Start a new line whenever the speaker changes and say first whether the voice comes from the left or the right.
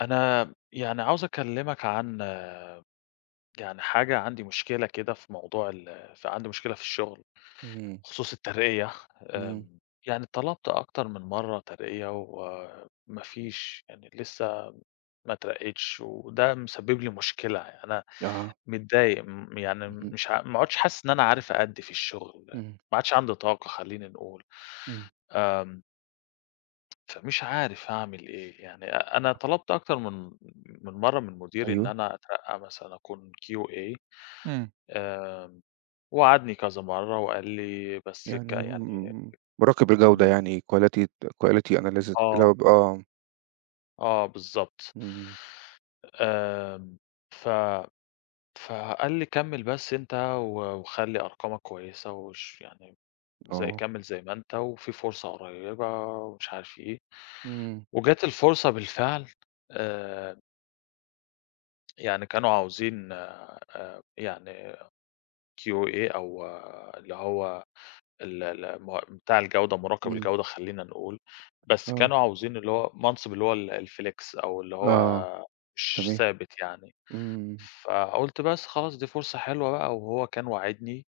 left: أنا يعني عاوز أكلمك عن يعني حاجة عندي مشكلة كده في موضوع ال عندي مشكلة في الشغل،
right: إمم.
left: بخصوص الترقية،
right: إمم.
left: آآ، يعني طلبت أكتر من مرة ترقية، وما فيش يعني، لسه ما اترقيتش، وده مسبب لي مشكلة، أنا
right: آه.
left: متضايق، م يعني،
right: اهم.
left: مش ع ما عدتش حاسس إن أنا عارف أأدي في الشغل،
right: إمم.
left: ما عادش عندي طاقة، خليني نقول،
right: إمم.
left: آمم. فمش عارف أعمل إيه يعني، أ أنا طلبت أكتر من من مرة من مديري، إن
right: أيوه.
left: أنا أترقى مثلًا أكون QA،
right: إمم.
left: آآ، ووعدني كذا مرة، وقال لي، بس ك
right: يعني
left: يعني،
right: م مراقب الجودة
left: إمم.
right: يعني quality quality analysis اللي هو
left: آه.
right: ب آه.
left: آه، بالضبط.
right: إمم
left: آآ، ف فقال لي كمل بس أنت، و وخلي أرقامك كويسة، وش يعني زيّ
right: آه.
left: كمل زيّ ما أنت، وفي فرصة قريبة، ومش عارف إيه،
right: إمم.
left: وجات الفرصة بالفعل، آآ يعني كانوا عاوزين آآ، يعني QA، أو اللي هو ال ال م بتاع الجودة، مراقب
right: إمم.
left: الجودة خلينا نقول. بس
right: آه.
left: كانوا عاوزين اللي هو منصب اللي هو ال الflex، أو اللي
right: آه،
left: هو مش
right: تمام،
left: ثابت يعني.
right: إمم.
left: فقُلت بس خلاص دي فرصة حلوة بقى، وهو كان واعدني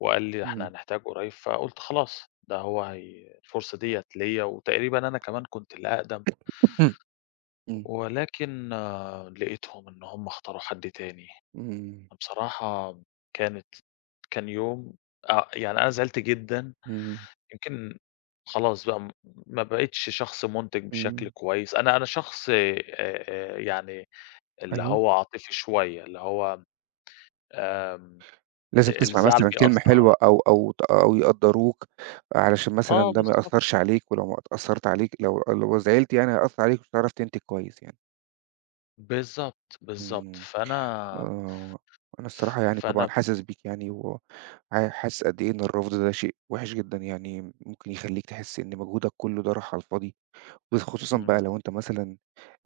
left: وقال لي: "ده إحنا
right: إمم.
left: هنحتاج قريب." فقُلت خلاص، ده هو هي الفرصة ديّة ليا، وتقريبًا أنا كمان كنت الأقدم.
right: إمم.
left: ولكن لقيتهم إن هُم اختاروا حد تاني،
right: إمم.
left: فبصراحة كانت كان يوم آآ يعني، أنا زعلت جدًا،
right: إمم.
left: يمكن خلاص بقى ما بقتش شخص منتج بشكل
right: إمم.
left: كويس، أنا أنا شخص آآ آآ يعني اللي
right: أيوه.
left: هو عاطفي شوية، اللي هو آمم،
right: لازم تسمع
left: الزعل
right: مثلًا كلمة
left: بيأثر على
right: حلوة أو أو ت أو يقدّروك، علشان مثلًا
left: آه،
right: ده ما
left: بالضبط.
right: يأثرش عليك. ولو ما تأثرت عليك لو لو زعلت يعني، هيأثر عليك، مش هتعرف تنتج كويس يعني.
left: بالضبط،
right: إمم،
left: بالضبط.
right: امم،
left: فأنا
right: آه، أنا الصراحة يعني طبعًا
left: فأنا
right: حاسس بيك يعني، وح حاسس قد إيه إن الرفض ده شيء وحِش جدًا يعني، ممكن يخليك تحس إن مجهودك كله ده راح على الفاضي. وخصوصًا بقى
left: إمم.
right: لو أنت مثلًا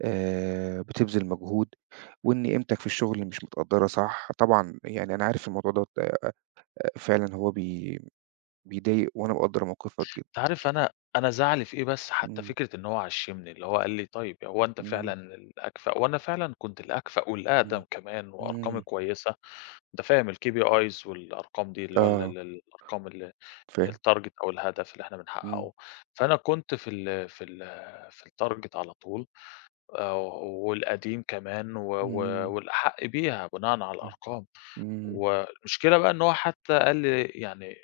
right: آآ بتبذل مجهود، وإن قيمتك في الشغل مش متقدرة صح. طبعًا يعني أنا عارف إن الموضوع ده آآ فعلًا هو بي بيضايق، وأنا مقدّر موقفك جدًا.
left: أنت عارف، أنا أنا زعلي في إيه بس؟ حتى
right: إمم.
left: فكرة إن هو عشّمني، اللي هو قال لي: "طيب، هو أنت فعلًا
right: إمم.
left: الأكفأ." وأنا فعلًا كنت الأكفأ
right: إمم،
left: والأقدم كمان، وأرقامي
right: إمم.
left: كويسة، أنت فاهم الKPIs والأرقام دي، اللي هو ال
right: آه.
left: ال الأرقام ال
right: فاهم.
left: الtarget أو الهدف اللي إحنا
right: إمم.
left: بنحققه. فأنا كنت في ال في ال في الtarget على طول، آآ والقديم كمان، و و
right: إمم.
left: والأحق بيها بناءً على
right: إمم،
left: الأرقام.
right: إمم.
left: والمشكلة بقى إن هو حتى قال لي يعني،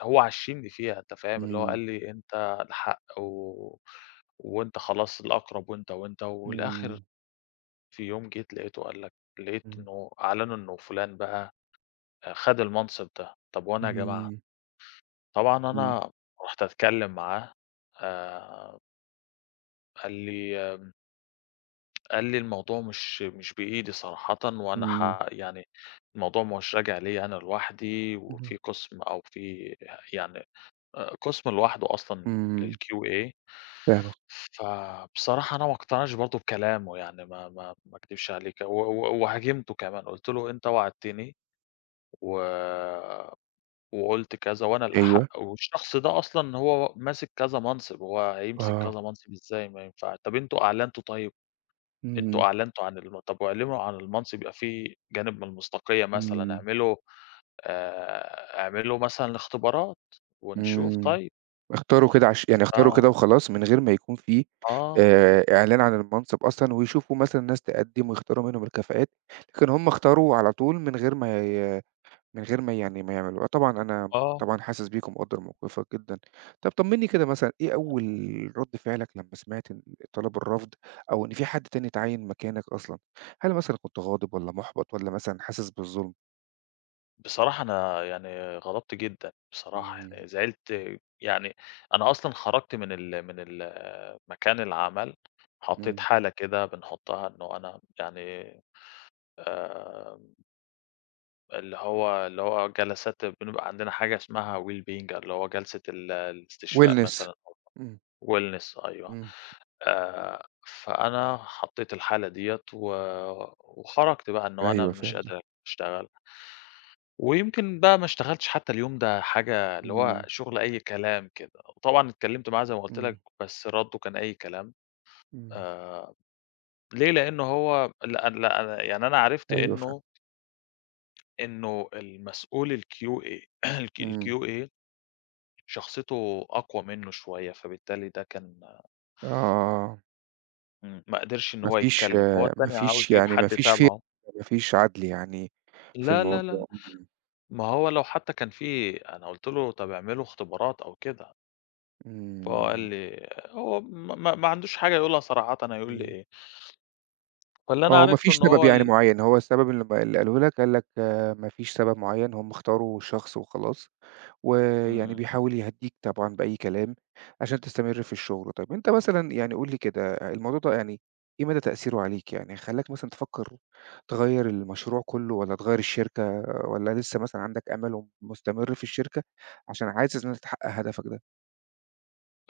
left: هو عشّمني فيها، أنت فاهم؟ اللي هو
right: إمم.
left: قال لي: "أنت الأحق، و و وأنت خلاص الأقرب، وأنت وأنت." والآخر
right: إمم.
left: في يوم جيت لاقيته قال لك، لقيت
right: إمم.
left: إنه أعلنوا إنه فُلان بقى آآ، خد المنصب ده. طَب وأنا يا جماعة؟
right: إمم.
left: طبعًا
right: إمم.
left: أنا رُحت أتكلم معاه آآ قال لي آمم قال لي الموضوع مش مش بإيدي صراحةً، وأنا
right: إمم.
left: ح يعني الموضوع مش راجع ليّا أنا لوحدي، وفي
right: اهم.
left: قسم، أو في يعني، آآ قسم لوحده أصلًا
right: إمم.
left: للQA
right: فاهمك.
left: فبصراحة أنا ما اقتنعش برضه بكلامه، يعني ما ما ما أكدبش عليكِ. و و وهاجمته كمان، قُلت له: "أنت وعدتني، و وقُلت كذا، وأنا
right: أيوه.
left: الأحق، والشخص ده أصلًا هو ماسك كذا منصب، هو هيمسك
right: آه.
left: كذا منصب إزاي؟ ما ينفعش طَب أنتم أعلنتم طيب، أنتم
right: إمم.
left: أعلنتم عن الم طَب اعلنوا عن المنصب يبقى في جانب من المصداقية مثلًا،
right: إمم.
left: اعملوا آآ اعملوا مثلًا الاختبارات، ونشوف
right: إمم.
left: طيّب."
right: اختاروا كده عش يعني اختاروا
left: آه.
right: كده وخلاص من غير ما يكون في
left: آه.
right: آآ إعلان عن المنصب أصلًا، ويشوفوا مثلًا ناس تقدم ويختاروا منهم الكفاءات، لكن هُم اختاروا على طول من غير ما ي من غير ما يعني ما يعملوها، طبعًا أنا
left: آه.
right: طبعًا حاسس بيك ومقدّر موقفك جدًا. طَب طمّني كده مثلًا، إيه
left: امم.
right: أول رد فعلك لمّا سمعت إن طلب الرفض، أو إن فيه حد تاني اتعيّن مكانك أصلًا؟ هل مثلًا كنت غاضب والّا محبط والّا مثلًا حاسس بالظلم؟
left: بصراحة أنا يعني غضبت جدًا، بصراحة،
right: امم.
left: يعني زعلت. يعني أنا أصلًا خرجت من ال من ال مكان العمل حطيت
right: امم.
left: حالة كده بنحطها إنه أنا يعني آمم اللي هو اللي هو جلسات، بنبقى عندنا حاجة اسمها wellbeing، اللي هو جلسة ال الاستشفاء
right: wellness،
left: مثلًا، أو
right: امم.
left: wellness، أيوه.
right: امم.
left: آآ فأنا حطيت الحالة ديّة، و وخرجت بقى إنه أنا
right: أيوه،
left: مش
right: فهمتَك.
left: قادر أشتغل. ويمكن بقى ما اشتغلتش حتى اليوم ده حاجة، اللي هو
right: امم.
left: شغل أي كلام كده. طبعًا اتكلمت معاه- زي ما قُلت
right: امم.
left: لَك- بس رده كان أي كلام،
right: امم.
left: آآ ليه، لأنه هو لأ، لأ، يعني أنا عرفت
right: أيوه، فهمت.
left: إنه إنه المسؤول الQA ال
right: امم.
left: الQA شخصيته أقوى منه شوية، فبالتالي ده كان
right: آه.
left: امم، ما قدرش إن
right: ما
left: هو
right: فيش
left: يتكلم، هو
right: ما
left: التاني عاوز
right: فيش
left: يجيب
right: يعني ما
left: حد
right: فيش fair
left: تَبعه.
right: ما فيش عدل يعني في
left: لا، لا، لا،
right: الموضوع، امم.
left: ما هو لو حتى كان في أنا قُلت له طَب اعملوا اختبارات أو كده. فهو قال
right: إمم.
left: لي آآ هو م ما ما عندوش حاجة يقولها صراحةً، هيقول لي
right: إمم.
left: إيه؟ فاللي أنا
right: آه، وما
left: عرفته
right: فيش
left: إن
right: سبب
left: هو
right: يعني
left: ال
right: معيّن، هو السبب اللي اللي قاله لك، قال لك آآ ما فيش سبب معيّن، هُم اختاروا شخص وخلاص. ويعني
left: إمم.
right: بيحاول يهدّيك طبعًا بأي كلام عشان تستمر في الشغل. طَب انت مثلًا يعني قُل لي كده، الموضوع ده يعني إيه مدى تأثيره عليك؟ يعني خلاك مثلًا تفكر تغير المشروع كله، والّا تغير الشركة، والّا لسه مثلًا عندك أمل ومستمر في الشركة عشان عايز إن أنت تحقق هدفك ده؟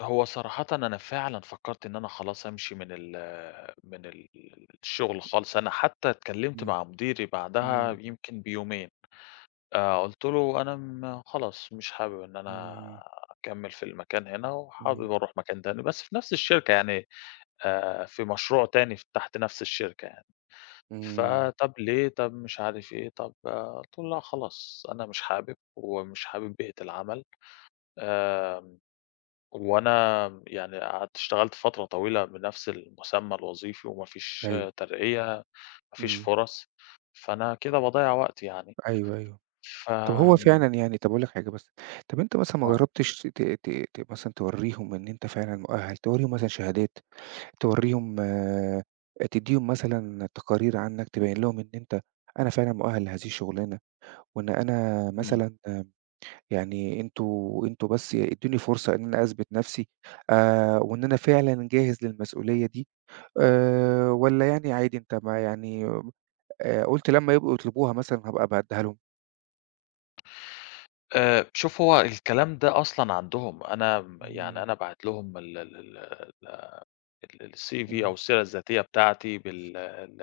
left: هو صراحةً، أنا فعلًا فكرت إن أنا خلاص أمشي من ال من ال الشغل خالص. أنا حتى اتكلمت
right: إمم
left: مع مديري بعدها
right: إمم.
left: يمكن بيومين، آآ، قلت له: "أنا م خلاص مش حابب إن أنا
right: إمم.
left: أكمل في المكان هنا،
right: إمم.
left: وحابب أروح مكان تاني." بس في نفس الشركة يعني، آآ في مشروع تاني تحت نفس الشركة يعني.
right: إمم.
left: فطَب ليه؟ طَب مش عارف إيه، طَب آآ قلت له: "لأ خلاص، أنا مش حابب، ومش حابب بيئة العمل." آمم، وأنا يعني قعدت اشتغلت فترة طويلة بنفس المسمى الوظيفي، ومفيش
right: أيوه.
left: ترقية، مفيش
right: إمم.
left: فرص، فأنا كده باضيّع وقتي يعني،
right: أيوه، أيوه،
left: ف
right: طَب هو فعلًا يعني طَب أقول لك حاجة بس، طَب أنت مثلًا ما
left: آه.
right: جربتش ت ت ت مثلًا توريهم إن أنت فعلًا مؤهل؟ توريهم مثلًا شهادات، توريهم تديهم مثلًا تقارير عنك، تبين لهُم إن أنت، أنا فعلًا مؤهل لهذه الشغلانة، وإن أنا
left: إمم.
right: مثلًا آآ يعني انتم انتم بس ادوني فرصة إن أنا أثبت نفسي، آآ وإن أنا فعلًا جاهز للمسئولية دي. آآ والّا يعني عادي أنت، ما يعني آآ قلت لما يبقوا يطلبوها مثلًا هابقى أبقى أديها لهُم؟
left: آآ، شوف هو الكلام ده أصلًا عندهُم، أنا يعني
right: امم.
left: أنا باعت لهُم ال ال ال ال الCV أو
right: امم.
left: السيرة الذاتية بتاعتي بال ال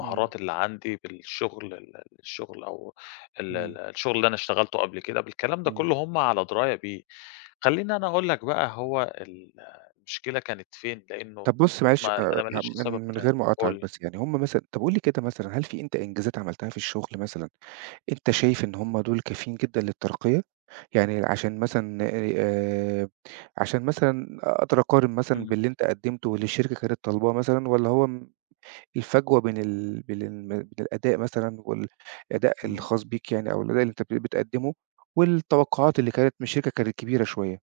right: امم.
left: اللي عندي بالشُغل ال ال الشُغل أو ال ال
right: امم.
left: الشُغل اللي أنا اشتغلته قبل كده، بالكلام ده
right: امم.
left: كله هُم على دِراية بيه. خلّيني أنا أقول لك بقى هو المُشكلة كانت فين، لإنه
right: طَب بُص معلش
left: ما
right: آآ
left: أنا ما
right: يعني
left: لقيتش
right: مِن
left: سبب
right: ِمن
left: تاني
right: غير ما
left: قُل
right: أقاطعك
left: لي.
right: بس، يعني هُم مثلًا طَب قُل لي كده مثلًا، هل في أنت إنجازات عملتها في الشُغل مثلًا، أنت شايف إن هُم دُول كافيين جدًا للترقية؟ يعني عشان مثلًا اي آآ عشان مثلًا أقدر أقارن مثلًا
left: امم.
right: باللي أنت قدّمته، واللي الشركة كانت طلباه مثلًا، والّا هو م الفجوة بين ال بين ال بين الأداء مثلًا وال الأداء
left: إمم.
right: الخاص بيك يعني، أو الأداء اللي أنت بت بتقدّمه، والتوقعات اللي كانت مِن الشركة كانت كبيرة شوية؟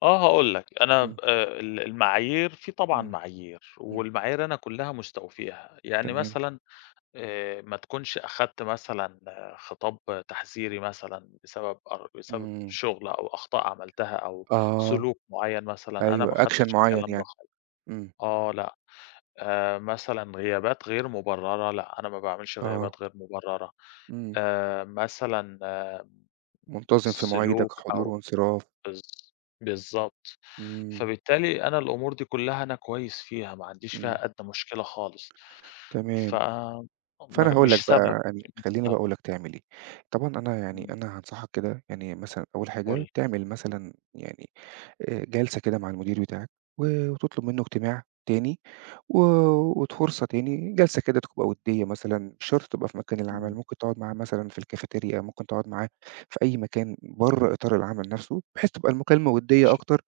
left: آه هاقول لك، أنا
right: امم.
left: ب آآ ال المعايير، في طبعًا
right: امم.
left: معايير،
right: امم.
left: والمعايير أنا كُلّها مُستوفيها. يعني
right: تمام.
left: مثلًا آآ ما تكونش أخدت مثلًا خِطاب تحذيري مثلًا بسبب أر بسبب
right: امم.
left: شُغل أو أخطاء عملتها أو
right: آه.
left: سلوك مُعَيّن مثلًا، أنا
right: أيوه،
left: ما
right: action
left: خدتش
right: مُعين
left: الكلام ده
right: يعني.
left: خالص
right: إمم.
left: آه، لأ. آآ مثلًا غيابات غير مُبررَة، لأ أنا ما باعملش
right: آه.
left: غيابات غير مُبررَة،
right: إمم.
left: آآ مثلًا
right: مُنتَظم في مواعيدك.
left: سلوك
right: حضور
left: أو
right: وانصراف.
left: بالض بالضبط.
right: امم.
left: فبالتالي أنا الأمور دي كلها أنا كويس فيها، ما عنديش
right: امم.
left: فيها أدنى مُشكلة خالص. ف
right: تمام. فأنا
left: م
right: هاقول
left: مش
right: لك
left: سبب،
right: بقى، يعني
left: مش
right: خلّيني بقى أقول
left: سبب.
right: لك تعمل إيه. طبعًا أنا يعني،
left: إمم.
right: أنا هانصحك كده، يعني مثلًا أول
left: قُل
right: حاجة
left: لي.
right: تعمل مثلًا يعني آآ جَلسة كده مع المدير بتاعك، و وتُطلب منه اجتماع تاني، و وت فرصة تاني، جَلسة كده تبقى ودّية مثلًا، مش شرط تبقى في مكان العمل،
left: إمم.
right: ممكن تقعد معاه مثلًا في الكافتيريا، ممكن تقعد معاه في أي مكان برّه إطار العمل نفسه، بحيث تبقى المكالمة ودّية
left: ماشي.
right: أكتر،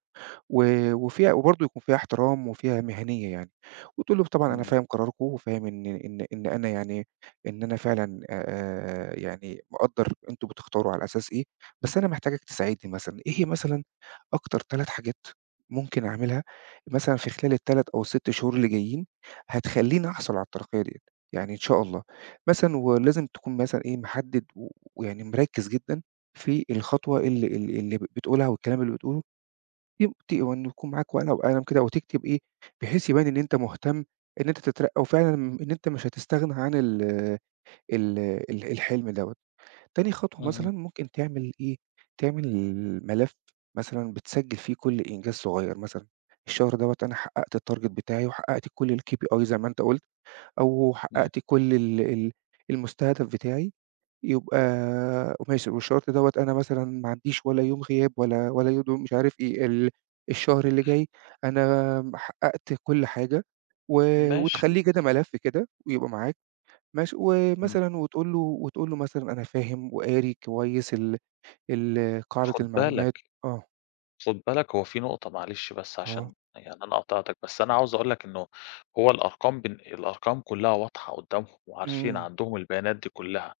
right: و وفيها وبرضو يكون فيها احترام وفيها مهنيّة يعني. وتقول له طبعًا أنا
left: إمم.
right: فاهم قراركُم، وفاهم إن إن إن أنا يعني، إن أنا فعلًا آآ يعني مقدّر أنتم بتختاروا على أساس إيه، بس أنا محتاجك تساعدني مثلًا. إيه مثلًا أكتر 3 حاجات ممكن أعملها مثلًا في خلال 3 أو ال6 شهور اللي جايين، هتخليني أحصل على الترقية ديّة؟ يعني إن شاء الله. مثلًا ولازم تكون مثلًا إيه محدد و ويعني مركّز جدًا في الخطوة اللي اللي اللي ب بتقولها، أو الكلام اللي بتقوله. يم ت وإن يكون معاك ورقة وقلم كده، وتكتب إيه، بحيث يبان إن أنت مُهتم إن أنت تترقى، وفعلًا إن أنت مش هتستغنى عن ال ال الحلم دوًة. تاني خطوة
left: اهم.
right: مثلًا ممكن تعمل إيه، تعمل ال ملف مثلًا بتسجّل فيه كل إنجاز صُغير، مثلًا، الشهر دوّة أنا حققت الtarget بتاعي، وحققت كُل الKPI زي ما أنت قُلت، أو
left: امم.
right: حققت كُل ال ال المُستهدَف بتاعي، يُبقى ماشي، والشرط دوّة أنا مثلًا ما عنديش ولا يوم غياب، ولا، ولا يوم مش عارف إيه. ال الشهر اللي جاي أنا ما حققت كُل حاجة، و
left: ماشي.
right: وتخليه كده ملف كده، ويبقى معاك. ماشي؟
left: امم.
right: ومثلًا، وتقول له، وتقول له مثلًا أنا فاهم وقاري كويس ال ال قاعدة
left: خُد بالك
right: المعلومات آه.
left: خُد بالك هو في نقطة معلش بس عشان
right: آه.
left: يعني أنا قاطعتك، بس أنا عاوز أقول لك إنه هو الأرقام بالن الأرقام كُلّها واضحة قُدامهُم وعارفين
right: إمم.
left: عندهُم البيانات دي كلها.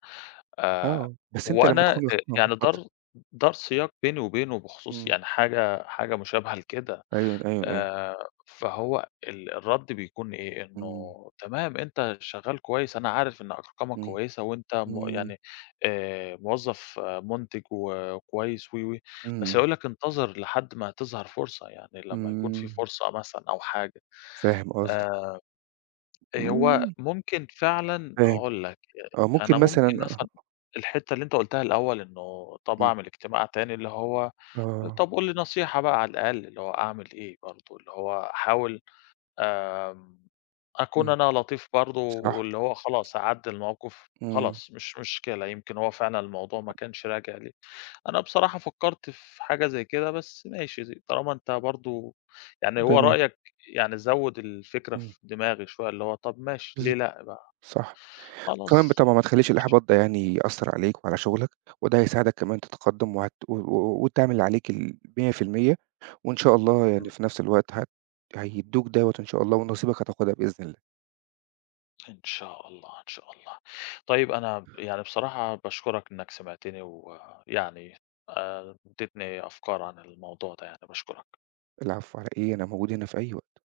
left: آآ
right: آه، بس أنت لمّا
left: وأنا إ
right: تكون واخد آه
left: يعني
right: اتفضل.
left: دار دار سياق بيني وبينه بخصوص
right: امم.
left: يعني حاجة، حاجة مُشابهة لكده.
right: أيوًا، أيوًا، أيوًا.
left: آآ فهو ال الرد بيكون إيه؟ إنه
right: إمم.
left: تمام أنت شغّال كويس، أنا عارف إن أرقامك
right: إمم.
left: كويسة، وأنت مُ
right: إمم.
left: يعني آآ موظف مُنتج وكويس و و بس
right: إمم.
left: هيقول لك انتظر لحد ما تظهر فرصة. يعني لمّا يكون في
right: إمم.
left: فرصة مثلًا أو حاجة.
right: فاهم قصدك.
left: آآ آآ هو
right: إمم.
left: ممكن فعلًا،
right: فاهم.
left: هاقول لك
right: آه
left: أ أنا
right: ممكن مثلًا
left: ممكن مثلًا
right: آه
left: الحتّة اللي أنت قُلتها الأول إنه طَب
right: امم.
left: أعمل اجتماع تاني اللي هو
right: آه.
left: "طَب قُل لي نصيحة بقى على الأقل، اللي هو أعمل إيه برضو؟" اللي هو أحاول آمم أكون
right: امم.
left: أنا لطيف برضو،
right: صح.
left: واللي هو خلاص أعَدّي المَوقِف،
right: إمم.
left: خلاص مش مشكلة، يمكن هو فعلًا الموضوع ما كانش راجع لي. أنا بصراحة فكّرت في حاجة زي كده، بس ماشي ز طالما أنت برضو يعني هو
right: تمام.
left: رأيَّك يعني زوّد الفكرة
right: امم.
left: في دماغي شوية، اللي هو طَب ماشي،
right: بالض
left: ليه لأ بقى؟
right: صح. كمان
left: خلاص.
right: بالطبع ما تخليش
left: ماشي.
right: الإحباط ده يعني يأثّر عليك وعلى شُغلك، وده هيساعدك كمان تتقدم وهتقو وت وتعمل اللي عليك ال100%. وإن شاء الله يعني
left: إمم.
right: في نفس الوقت هت هيدّوك دوّة إن شاء الله، ونصيبك هتاخدها بإذن الله.
left: إن شاء الله، إن شاء الله. طيب أنا ب يعني بصراحة باشكرك إنّك سمِعتني، ويعني آآ اديتني أفكار عن الموضوع ده يعني، باشكرك.
right: العفو، على إيه؟ أنا موجود هنا في أي وقت.